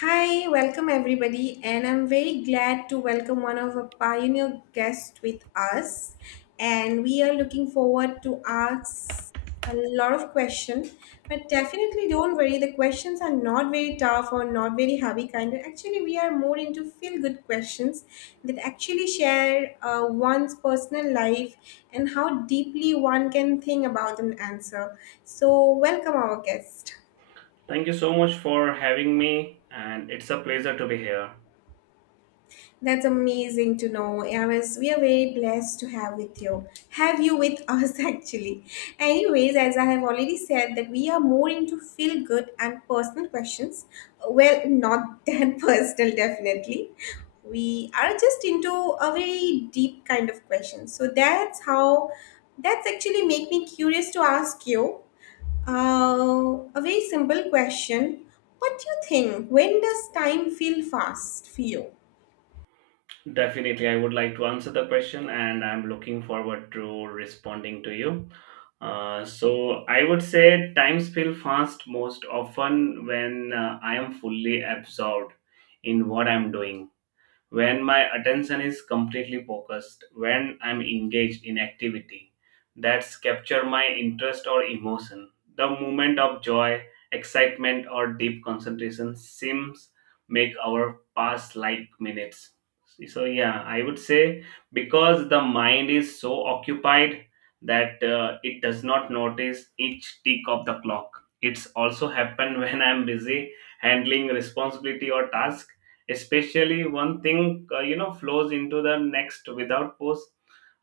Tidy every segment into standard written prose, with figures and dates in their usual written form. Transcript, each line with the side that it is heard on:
left: Hi, welcome everybody, and I'm very glad to welcome one of our pioneer guests with us. And we are looking forward to ask a lot of questions, but definitely don't worry, the questions are not very tough or not very heavy kind. Actually, we are more into feel-good questions that actually share one's personal life and how deeply one can think about an answer. So, welcome our guest.
right: Thank you so much for having me, and it's a pleasure to be here.
left: That's amazing to know. I was, we are very blessed to have with you, have you with us actually. Anyways, as I have already said that we are more into feel good and personal questions. Well, not that personal, definitely. We are just into a very deep kind of question. So that's how. That's actually make me curious to ask you a very simple question. What do you think? When does time feel fast for you?
right: Definitely, I would like to answer the question, and I'm looking forward to responding to you. I would say times feel fast most often when I am fully absorbed in what I'm doing. When my attention is completely focused, when I'm engaged in activity that's capture my interest or emotion. The moment of joy, excitement or deep concentration seems make our past like minutes. So yeah, I would say because the mind is so occupied that it does not notice each tick of the clock. It's also happened when I'm busy handling responsibility or task, especially one thing flows into the next without pause.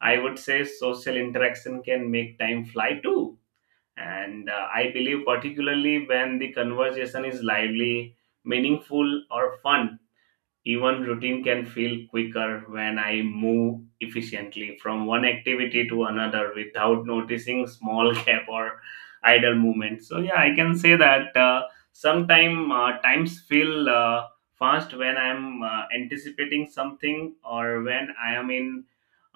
right: I would say social interaction can make time fly too, and I believe particularly when the conversation is lively, meaningful or fun. Even routine can feel quicker when I move efficiently from one activity to another without noticing small gap or idle movement. So yeah, I can say that sometimes times feel fast when I'm anticipating something or when I am in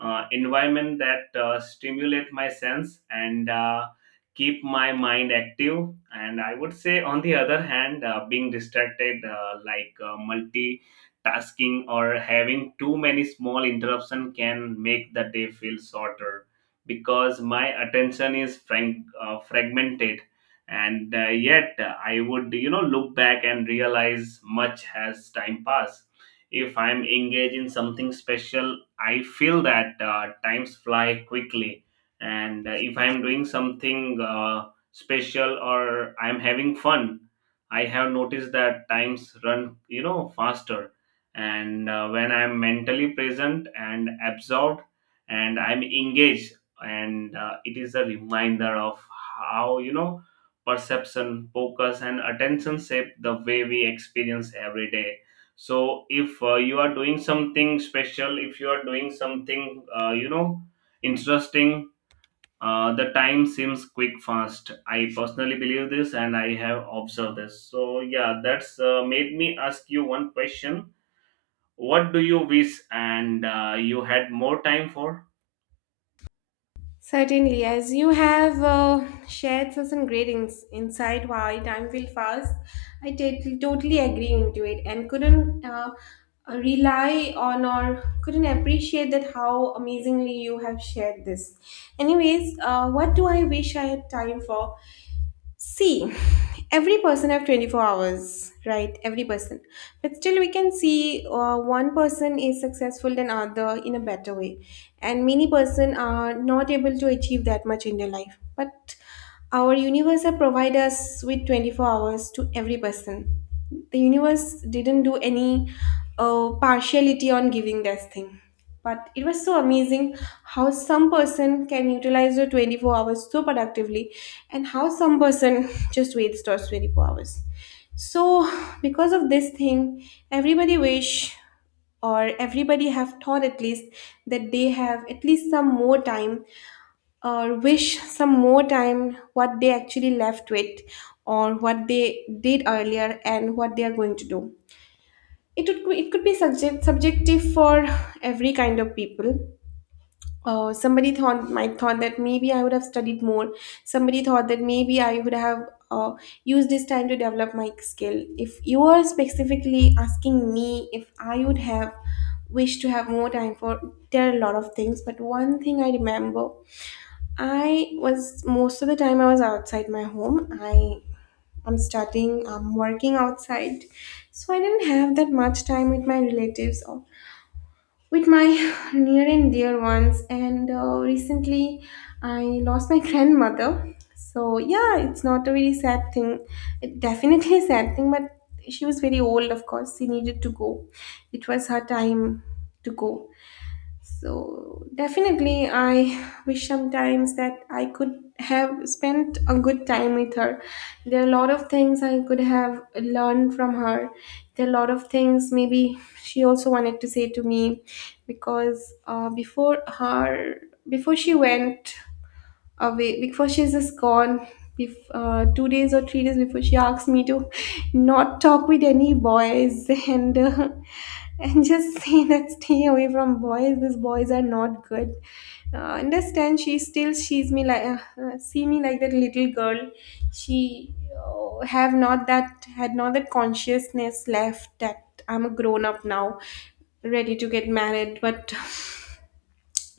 right: environment that stimulate my sense, and keep my mind active. And I would say, on the other hand, being distracted like multi tasking or having too many small interruption can make the day feel shorter because my attention is fragmented, and yet I would look back and realize much has time passed. If I'm engaged in something special, I feel that times fly quickly, and if I'm doing something special or I'm having fun, I have noticed that times run faster, and when I'm mentally present and absorbed and I'm engaged, and it is a reminder of how perception, focus and attention shape the way we experience every day. So if you are doing something special, if you are doing something interesting, the time seems quick fast. I personally believe this and I have observed this. So yeah, that's made me ask you one question. What do you wish and you had more time for?
left: Certainly, as you have shared such some great insight why time will fast, I did totally agree into it and couldn't rely on or couldn't appreciate that how amazingly you have shared this. Anyways, what do I wish I had time for? See, every person have 24 hours, right? Every person. But still we can see one person is successful than other in a better way. And many person are not able to achieve that much in their life. But our universe have provided us with 24 hours to every person. The universe didn't do any partiality on giving this thing. But it was so amazing how some person can utilize the 24 hours so productively and how some person just wastes those 24 hours. So because of this thing, everybody wish or everybody have thought at least that they have at least some more time or wish some more time what they actually left with or what they did earlier and what they are going to do, it would, it could be subjective for every kind of people. Somebody thought, might thought that maybe I would have studied more. Somebody thought that maybe I would have uh, used this time to develop my skill. If you are specifically asking me if I would have wished to have more time for, there are a lot of things. But one thing I remember, I was, most of the time I was outside my home. I'm studying, I'm working outside, so I didn't have that much time with my relatives, with my near and dear ones, and recently I lost my grandmother. So yeah, it's not a very sad thing, it definitely a sad thing, but she was very old, of course she needed to go, it was her time to go. So definitely, I wish sometimes that I could have spent a good time with her. There are a lot of things I could have learned from her. There are a lot of things maybe she also wanted to say to me, because before her, before she went away, before she's just gone, 2 days or 3 days before, she asked me to not talk with any boys, and and just say that stay away from boys, these boys are not good. Understand, she still sees me like see me like that little girl. She have not that, had not that consciousness left that I'm a grown up now, ready to get married, but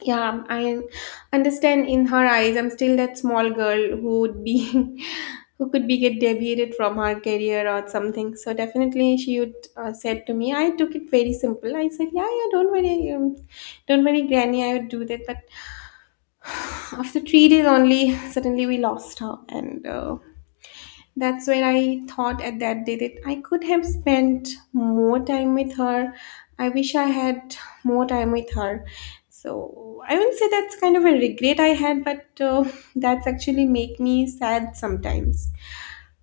left: yeah, I understand in her eyes, I'm still that small girl who would be, who could be get deviated from her career or something. So definitely she would said to me, I took it very simple. I said, yeah, yeah, don't worry, Granny, I would do that. But after 3 days only, suddenly we lost her, and that's where I thought at that day that I could have spent more time with her. I wish I had more time with her. So I wouldn't say that's kind of a regret I had, but that's actually make me sad sometimes,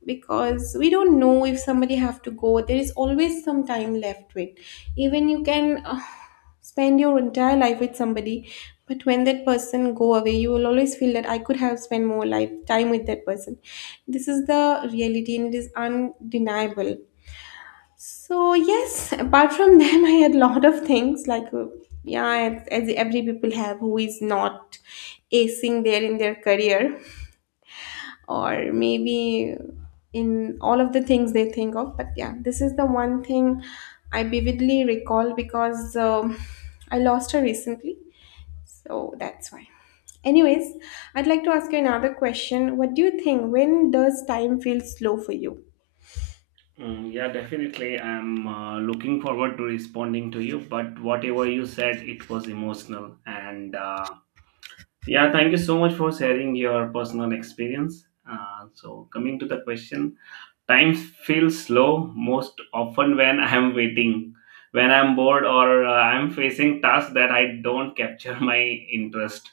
left: because we don't know, if somebody have to go, there is always some time left with. Even you can spend your entire life with somebody, but when that person go away, you will always feel that I could have spent more life time with that person. This is the reality and it is undeniable. So yes, apart from them, I had lot of things like yeah, as every people have who is not acing there in their career, or maybe in all of the things they think of. But yeah, this is the one thing I vividly recall because I lost her recently. So that's why. Anyways, I'd like to ask you another question. What do you think? When does time feel slow for you?
right: Mm, yeah, definitely. I'm looking forward to responding to you. But whatever you said, it was emotional. And yeah, thank you so much for sharing your personal experience. Coming to the question, time feels slow most often when I'm waiting, when I'm bored, or I'm facing tasks that I don't capture my interest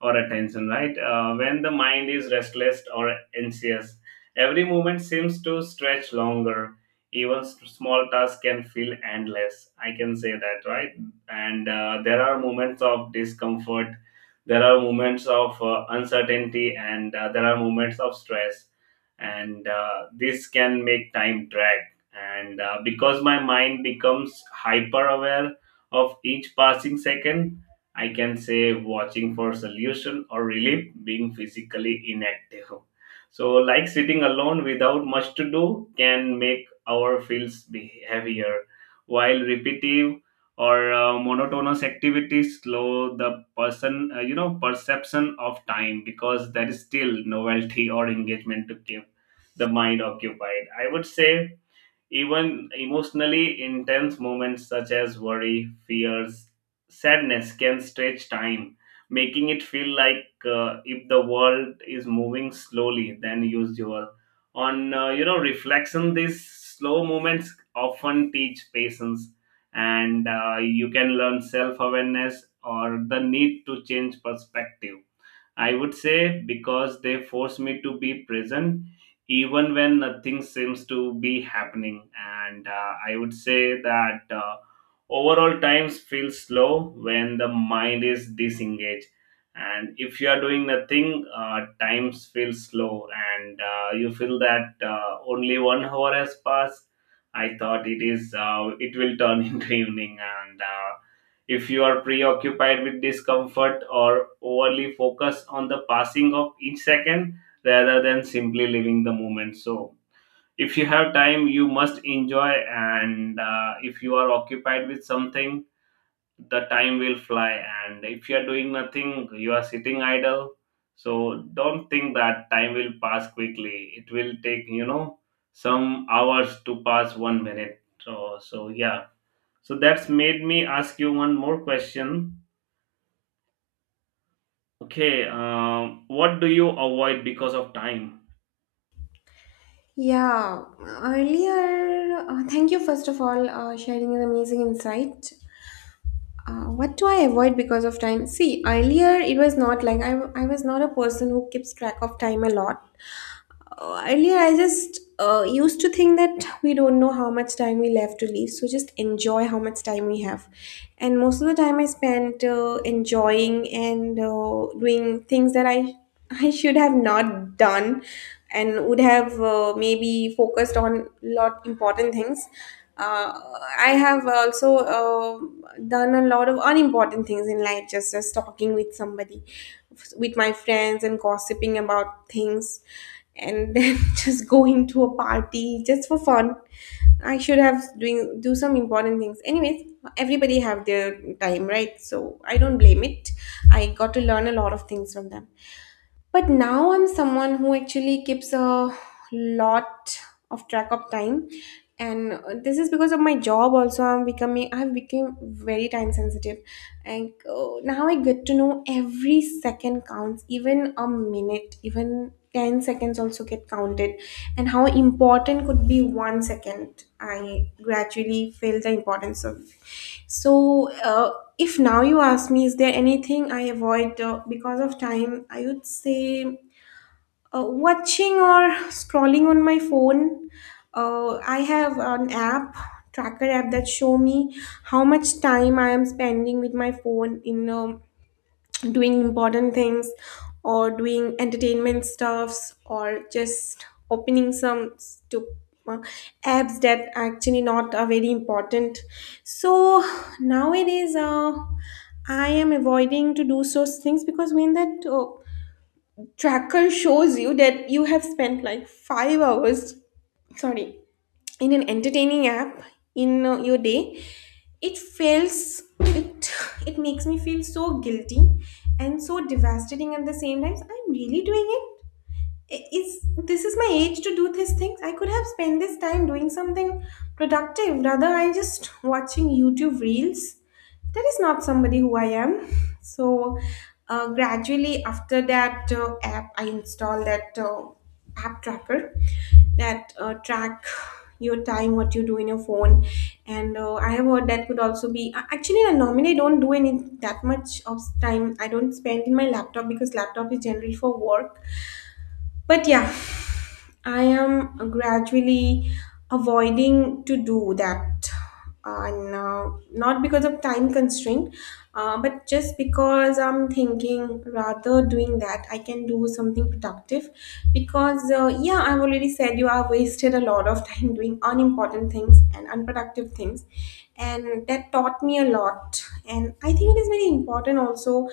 right: or attention, right? When the mind is restless or anxious, every moment seems to stretch longer. Even small tasks can feel endless. I can say that, right? And there are moments of discomfort, there are moments of uncertainty, and there are moments of stress, and this can make time drag, and because my mind becomes hyper aware of each passing second. I can say watching for solution or relief, being physically inactive, so like sitting alone without much to do, can make our feels be heavier, while repetitive or monotonous activities slow the person perception of time, because there is still novelty or engagement to keep the mind occupied. I would say even emotionally intense moments such as worry, fears, sadness can stretch time, making it feel like if the world is moving slowly than usual. On reflection, these slow moments often teach patience, and you can learn self awareness or the need to change perspective. I would say because they force me to be present even when nothing seems to be happening. And I would say that overall times feel slow when the mind is disengaged. And if you are doing nothing, times feel slow, and you feel that only 1 hour has passed. I thought it is it will turn into evening, and if you are preoccupied with discomfort or overly focused on the passing of each second rather than simply living the moment. So, if you have time, you must enjoy, and if you are occupied with something, the time will fly. And if you are doing nothing, you are sitting idle. So, don't think that time will pass quickly. It will take, you know, some hours to pass 1 minute. So, so yeah. So that's made me ask you one more question. Okay, what do you avoid because of time?
left: Yeah, earlier, thank you first of all sharing an amazing insight. What do I avoid because of time? See, earlier it was not like I was not a person who keeps track of time a lot. Earlier, I just used to think that we don't know how much time we left to leave, so just enjoy how much time we have. And most of the time, I spent enjoying and doing things that I I should have not done, and would have maybe focused on lot important things. uh, I have also done a lot of unimportant things in life, just as talking with somebody, with my friends, and gossiping about things, and then just going to a party just for fun. I should have doing do some important things. Anyways, everybody have their time, right? So I don't blame it. I got to learn a lot of things from them. But now I'm someone who actually keeps a lot of track of time, and this is because of my job also, I've become very time sensitive. And now I get to know every second counts, even a minute, even 10 seconds also get counted, and how important could be 1 second, I gradually feel the importance of. So, if now you ask me, is there anything I avoid because of time? I would say watching or scrolling on my phone. I have an app, tracker app that show me how much time I am spending with my phone in doing important things or doing entertainment stuffs or just opening some uh, apps that actually not are very important. So nowadays I am avoiding to do such things, because when that tracker shows you that you have spent like 5 hours, sorry, in an entertaining app in your day, it it makes me feel so guilty and so devastating at the same time. So I'm really doing it, is this is my age to do these things? I could have spent this time doing something productive, rather I just watching YouTube reels. That is not somebody who I am. So gradually after that app, I install that app tracker that track your time, what you do in your phone. And I have heard that could also be actually I normally don't do any, that much of time I don't spend in my laptop because laptop is generally for work. But yeah, I am gradually avoiding to do that. And not because of time constraint, but just because I'm thinking rather doing that, I can do something productive. Because, yeah, I've already said you are wasted a lot of time doing unimportant things and unproductive things. And that taught me a lot. And I think it is very important also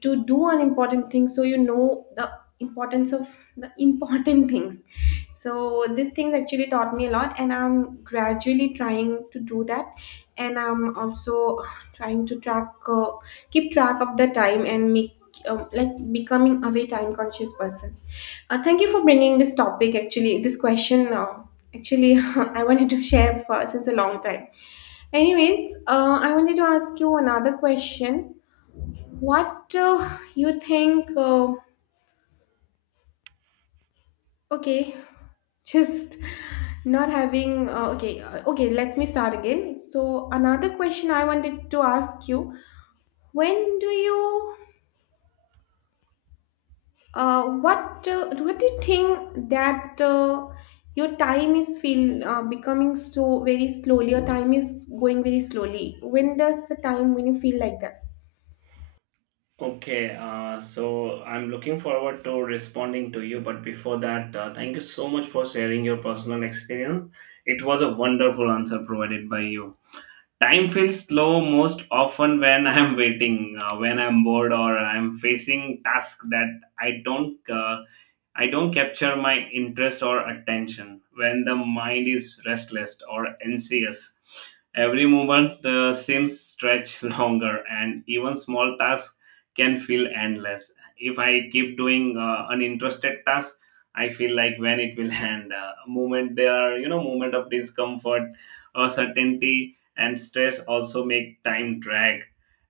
left: to do an important thing, so you know the importance of the important things. So these things actually taught me a lot, and I'm gradually trying to do that. And I'm also trying to track keep track of the time, and make like becoming a very time conscious person. Thank you for bringing this topic, actually this question. Uh, actually I wanted to share for since a long time. Anyways, I wanted to ask you another question. What you think okay just not having okay Okay, let me start again. So another question I wanted to ask you, when do you what do you think that your time is feel becoming so very slowly your time is going very slowly? When does the time, when you feel like that?
right: Okay, so I'm looking forward to responding to you, but before that, thank you so much for sharing your personal experience. It was a wonderful answer provided by you. Time feels slow most often when I'm waiting, when I'm bored, or I'm facing tasks that I don't capture my interest or attention when the mind is restless or anxious. Every moment seems stretch longer, and even small tasks can feel endless. If I keep doing uninterested tasks, I feel like when it will end. Moment there, are, you know, moment of discomfort, uncertainty, and stress also make time drag.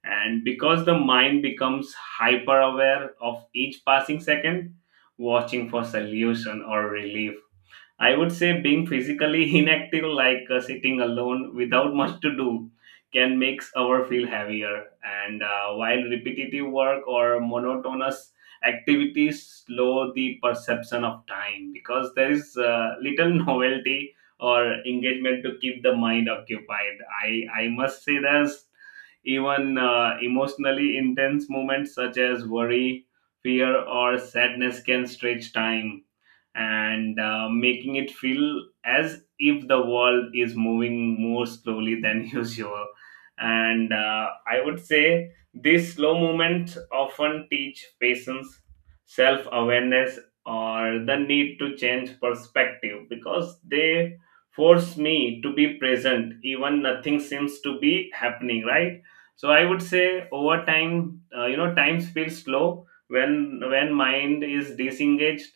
right: And because the mind becomes hyper aware of each passing second, watching for solution or relief. I would say being physically inactive, like sitting alone without much to do, can make our feel heavier. And while repetitive work or monotonous activities slow the perception of time, because there is little novelty or engagement to keep the mind occupied. I must say there's even emotionally intense moments such as worry, fear, or sadness can stretch time, and making it feel as if the world is moving more slowly than usual. And I would say these slow movements often teach patience, self awareness, or the need to change perspective, because they force me to be present even nothing seems to be happening, right? So I would say over time times feel slow when mind is disengaged,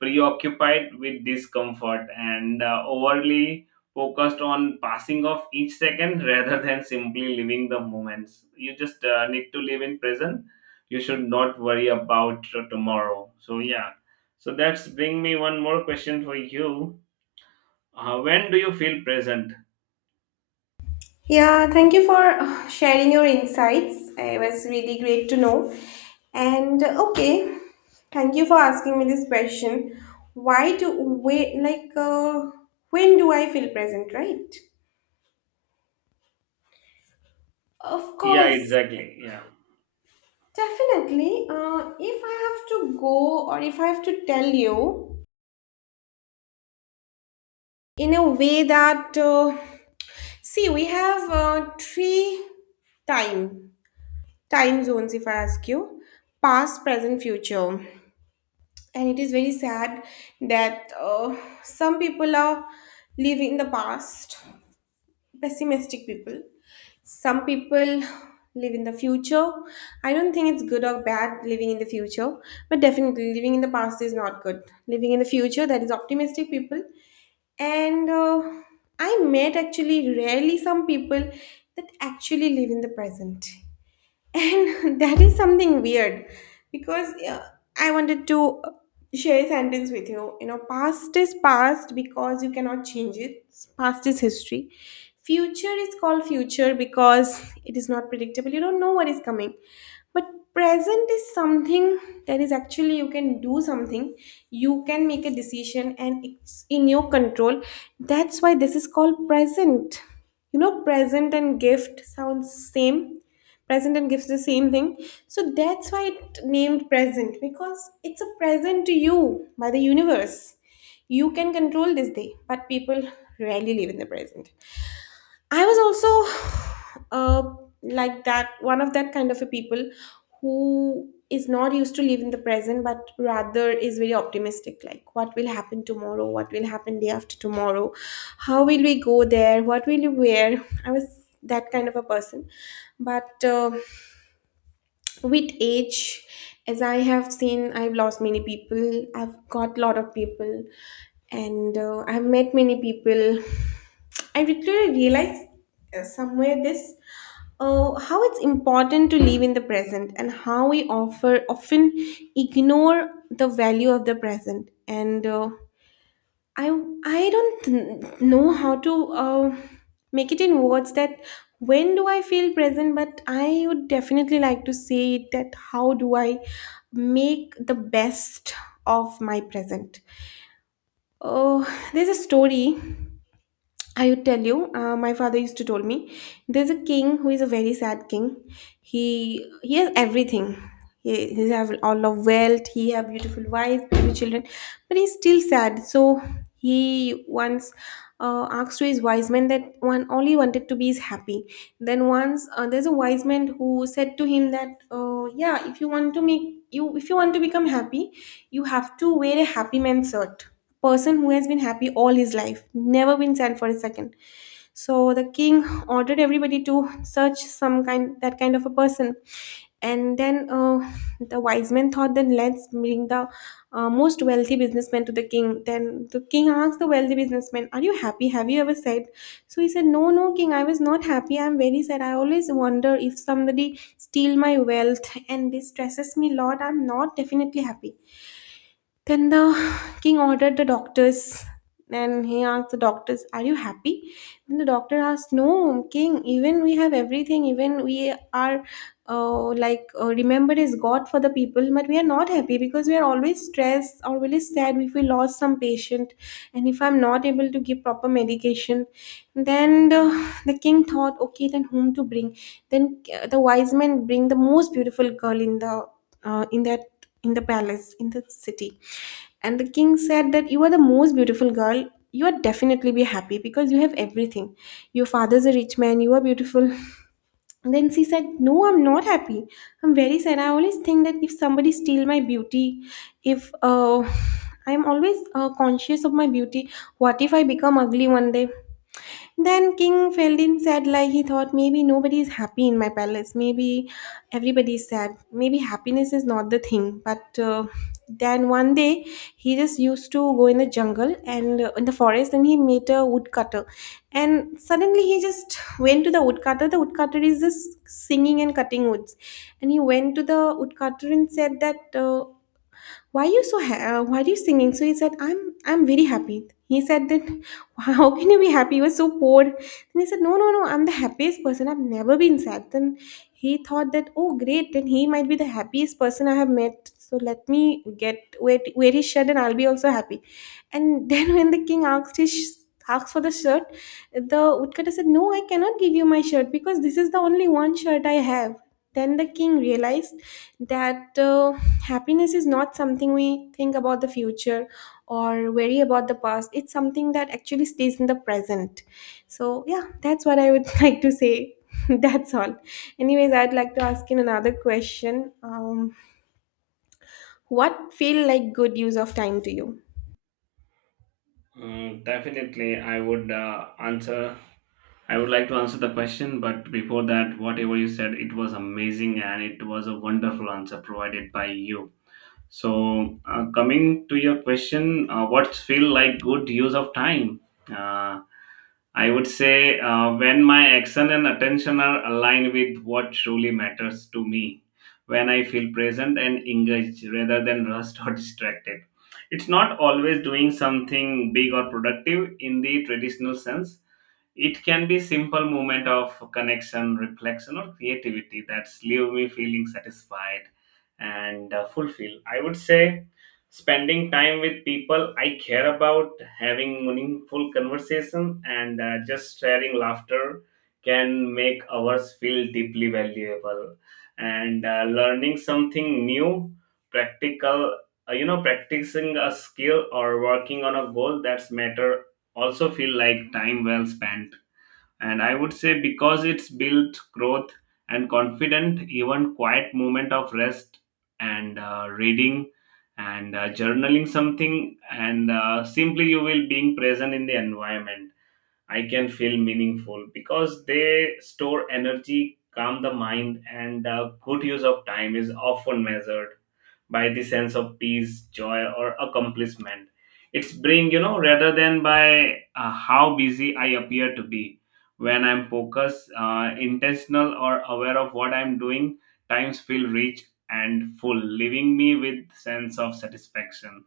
right: preoccupied with discomfort, and overly focused on passing of each second rather than simply living the moments. You just need to live in present. You should not worry about tomorrow. So yeah, so that's bring me one more question for you. When do you feel present?
left: Yeah, thank you for sharing your insights. It was really great to know. And okay, thank you for asking me this question. Why do we like when do I feel present, right? Of
right: Yeah,
left: course,
right: exactly, yeah.
left: definitely. If I have to go, or if I have to tell you in a way that see, we have three time time zones. If I ask you, past, present, future. And it is very sad that some people are living in the past, pessimistic people. Some people live in the future. I don't think it's good or bad living in the future, but definitely living in the past is not good. Living in the future, that is optimistic people. And I met actually rarely some people that actually live in the present, and that is something weird. Because I wanted to share a sentence with you. You know, past is past because you cannot change it, past is history. Future is called future because it is not predictable. You don't know what is coming. But present is something that is actually you can do something, you can make a decision, and it's in your control. That's why this is called present. You know, present and gift sounds same, present and gives the same thing, so that's why it named present, because it's a present to you by the universe. You can control this day, but people rarely live in the present. I was also like that, one of that kind of a people who is not used to live in the present, but rather is very optimistic, like what will happen tomorrow, what will happen day after tomorrow, how will we go there, what will we wear. I was that kind of a person. But with age, as I have seen, I've lost many people, I've got lot of people, and I've met many people. I literally realized somewhere this, how it's important to live in the present, and how we offer often ignore the value of the present. And I I don't know how to make it in words that when do I feel present, but I would definitely like to say it that how do I make the best of my present. Oh, there's a story I would tell you. My father used to told me, there's a king who is a very sad king. He has everything. He have all of wealth. He have beautiful wife, beautiful children, but he's still sad. So he once asked to his wise men that one all he wanted to be is happy. Then once, there's a wise man who said to him that, yeah, if you want to become happy, you have to wear a happy man shirt, person who has been happy all his life, never been sad for a second. So the king ordered everybody to search some kind that kind of a person. And then the wise men thought, then let's bring the most wealthy businessman to the king. Then the king asked the wealthy businessman, "Are you happy? Have you ever said?" So he said, "No, no, king. I was not happy. I'm very sad. I always wonder if somebody steal my wealth, and this stresses me a lot. I'm not definitely happy." Then the king ordered the doctors, and he asked the doctors, "Are you happy?" Then the doctor asked, "No, king, even we have everything, even we are like remembered as God for the people, but we are not happy because we are always stressed or really sad if we lost some patient, and if I'm not able to give proper medication." Then the king thought, "Okay, then whom to bring?" Then the wise men bring the most beautiful girl in the uh, in that in the palace, in the city. And the king said that, "You are the most beautiful girl, you are definitely be happy because you have everything, your father's a rich man, you are beautiful." Then she said, "No, I'm not happy. I'm very sad. I always think that if somebody steal my beauty, if I'm always conscious of my beauty. What if I become ugly one day?" Then King Feldin said, like, he thought, maybe nobody is happy in my palace. Maybe everybody is sad. Maybe happiness is not the thing. But then one day, he just used to go in the jungle, and in the forest, and he met a woodcutter. And suddenly he just went to the woodcutter. The woodcutter is just singing and cutting woods. And he went to the woodcutter and said that. Why are you singing? So he said, I'm very happy." He said that, "How can you be happy, you were so poor?" Then he said, "No, no, no, I'm the happiest person, I've never been sad." Then he thought that, oh great, then he might be the happiest person I have met, so let me get where his shirt, and I'll be also happy. And then when the king asked for the shirt, the woodcutter said, "No, I cannot give you my shirt, because this is the only one shirt I have." Then the king realized that happiness is not something we think about the future or worry about the past, it's something that actually stays in the present. So yeah, that's what I would like to say. That's all. Anyways, I'd like to ask you another question. What feel like good use of time to you?
right: Mm, definitely I would like to answer the question, but before that, whatever you said, it was amazing and it was a wonderful answer provided by you. So, coming to your question, what feel like good use of time? Uh, I would say when my action and attention are aligned with what truly matters to me, when I feel present and engaged rather than rushed or distracted. It's not always doing something big or productive in the traditional sense. It can be simple moment of connection, reflection or creativity that's leave me feeling satisfied and fulfilled. I would say spending time with people I care about, having meaningful conversation, and just sharing laughter can make ours feel deeply valuable. And learning something new, practical, practicing a skill or working on a goal that's matter, also feel like time well spent. And I would say because it's built growth and confident, even quiet moment of rest, and reading, and journaling something, and simply you will being present in the environment. I can feel meaningful because they store energy, calm the mind, and good use of time is often measured by the sense of peace, joy, or accomplishment it's bring, rather than by how busy I appear to be. When I'm focused, intentional, or aware of what I'm doing, times feel rich and full, leaving me with sense of satisfaction.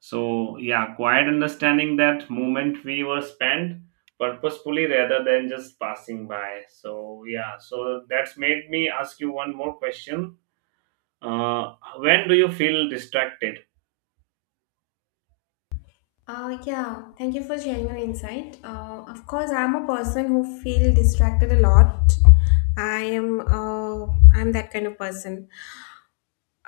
right: So yeah, quiet understanding that moment we were spent purposefully rather than just passing by. So yeah, so that's made me ask you one more question. When do you feel distracted?
left: Yeah, thank you for sharing your insight. Of course, I'm a person who feel distracted a lot. I am uh, I'm that kind of person.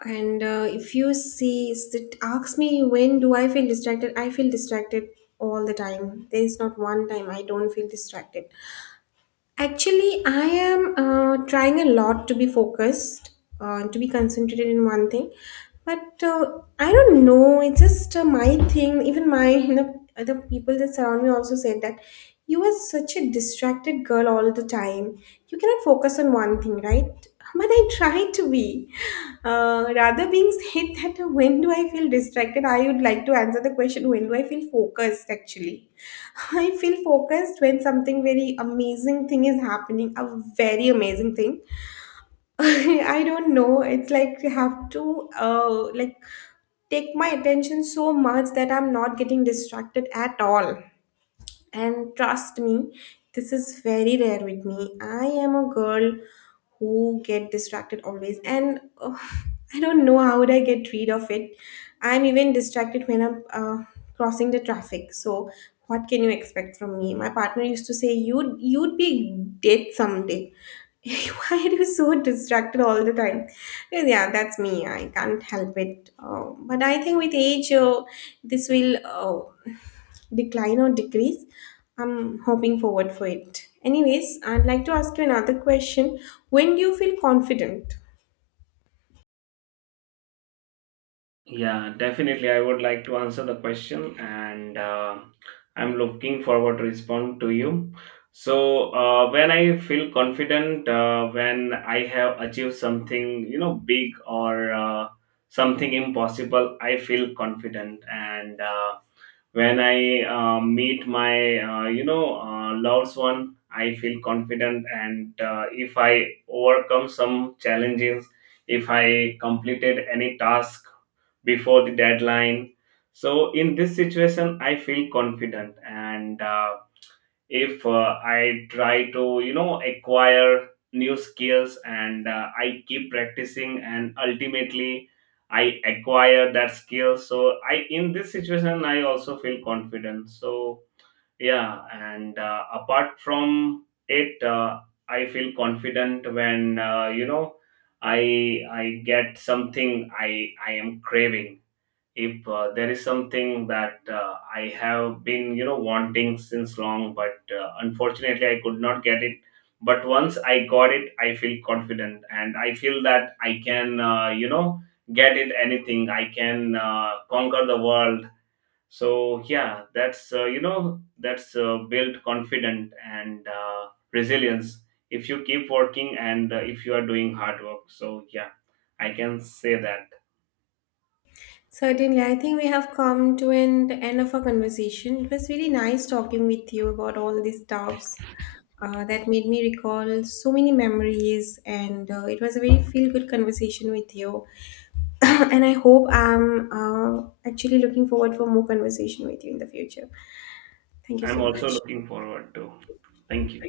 left: And if you see, it asks me, when do I feel distracted? I feel distracted all the time. There is not one time I don't feel distracted. Actually, I am trying a lot to be focused, to be concentrated in one thing. But I don't know. It's just my thing. Even my you know, the people that surround me also said that, "You are such a distracted girl all the time. You cannot focus on one thing, right?" But I try to be. Rather being said that when do I feel distracted, I would like to answer the question when do I feel focused actually. I feel focused when something very amazing thing is happening, a very amazing thing. I don't know. It's like you have to like take my attention so much that I'm not getting distracted at all. And trust me, this is very rare with me. I am a girl who get distracted always. And oh, I don't know how would I get rid of it. I'm even distracted when I'm crossing the traffic. So what can you expect from me? My partner used to say, you'd be dead someday. Why are you so distracted all the time? Yeah, that's me. I can't help it. But I think with age, this will decline or decrease. I'm hoping forward for it. Anyways, I'd like to ask you another question. When do you feel confident?
right: Yeah, definitely. I would like to answer the question, and I'm looking forward to respond to you. So, when I feel confident, when I have achieved something, you know, big or something impossible, I feel confident, and when I meet my loved one, I feel confident, and if I overcome some challenges, if I completed any task before the deadline, so in this situation I feel confident. And if I try to acquire new skills, and I keep practicing and ultimately I acquire that skill, so I in this situation I also feel confident. So yeah, and apart from it, I feel confident when I get something I am craving. If there is something that I have been wanting since long, but unfortunately I could not get it. But once I got it, I feel confident and I feel that I can get it anything. I can conquer the world. So yeah, that's that's built confident and resilience if you keep working, and if you are doing hard work. So yeah, I can say that.
left: Certainly, I think we have come to an end of our conversation. It was really nice talking with you about all these stuffs. That made me recall so many memories, and it was a very feel-good conversation with you. And I hope I'm actually looking forward for more conversation with you in the future. Thank you
right: I'm
left: so
right: also
left: much.
right: looking forward to. Thank you.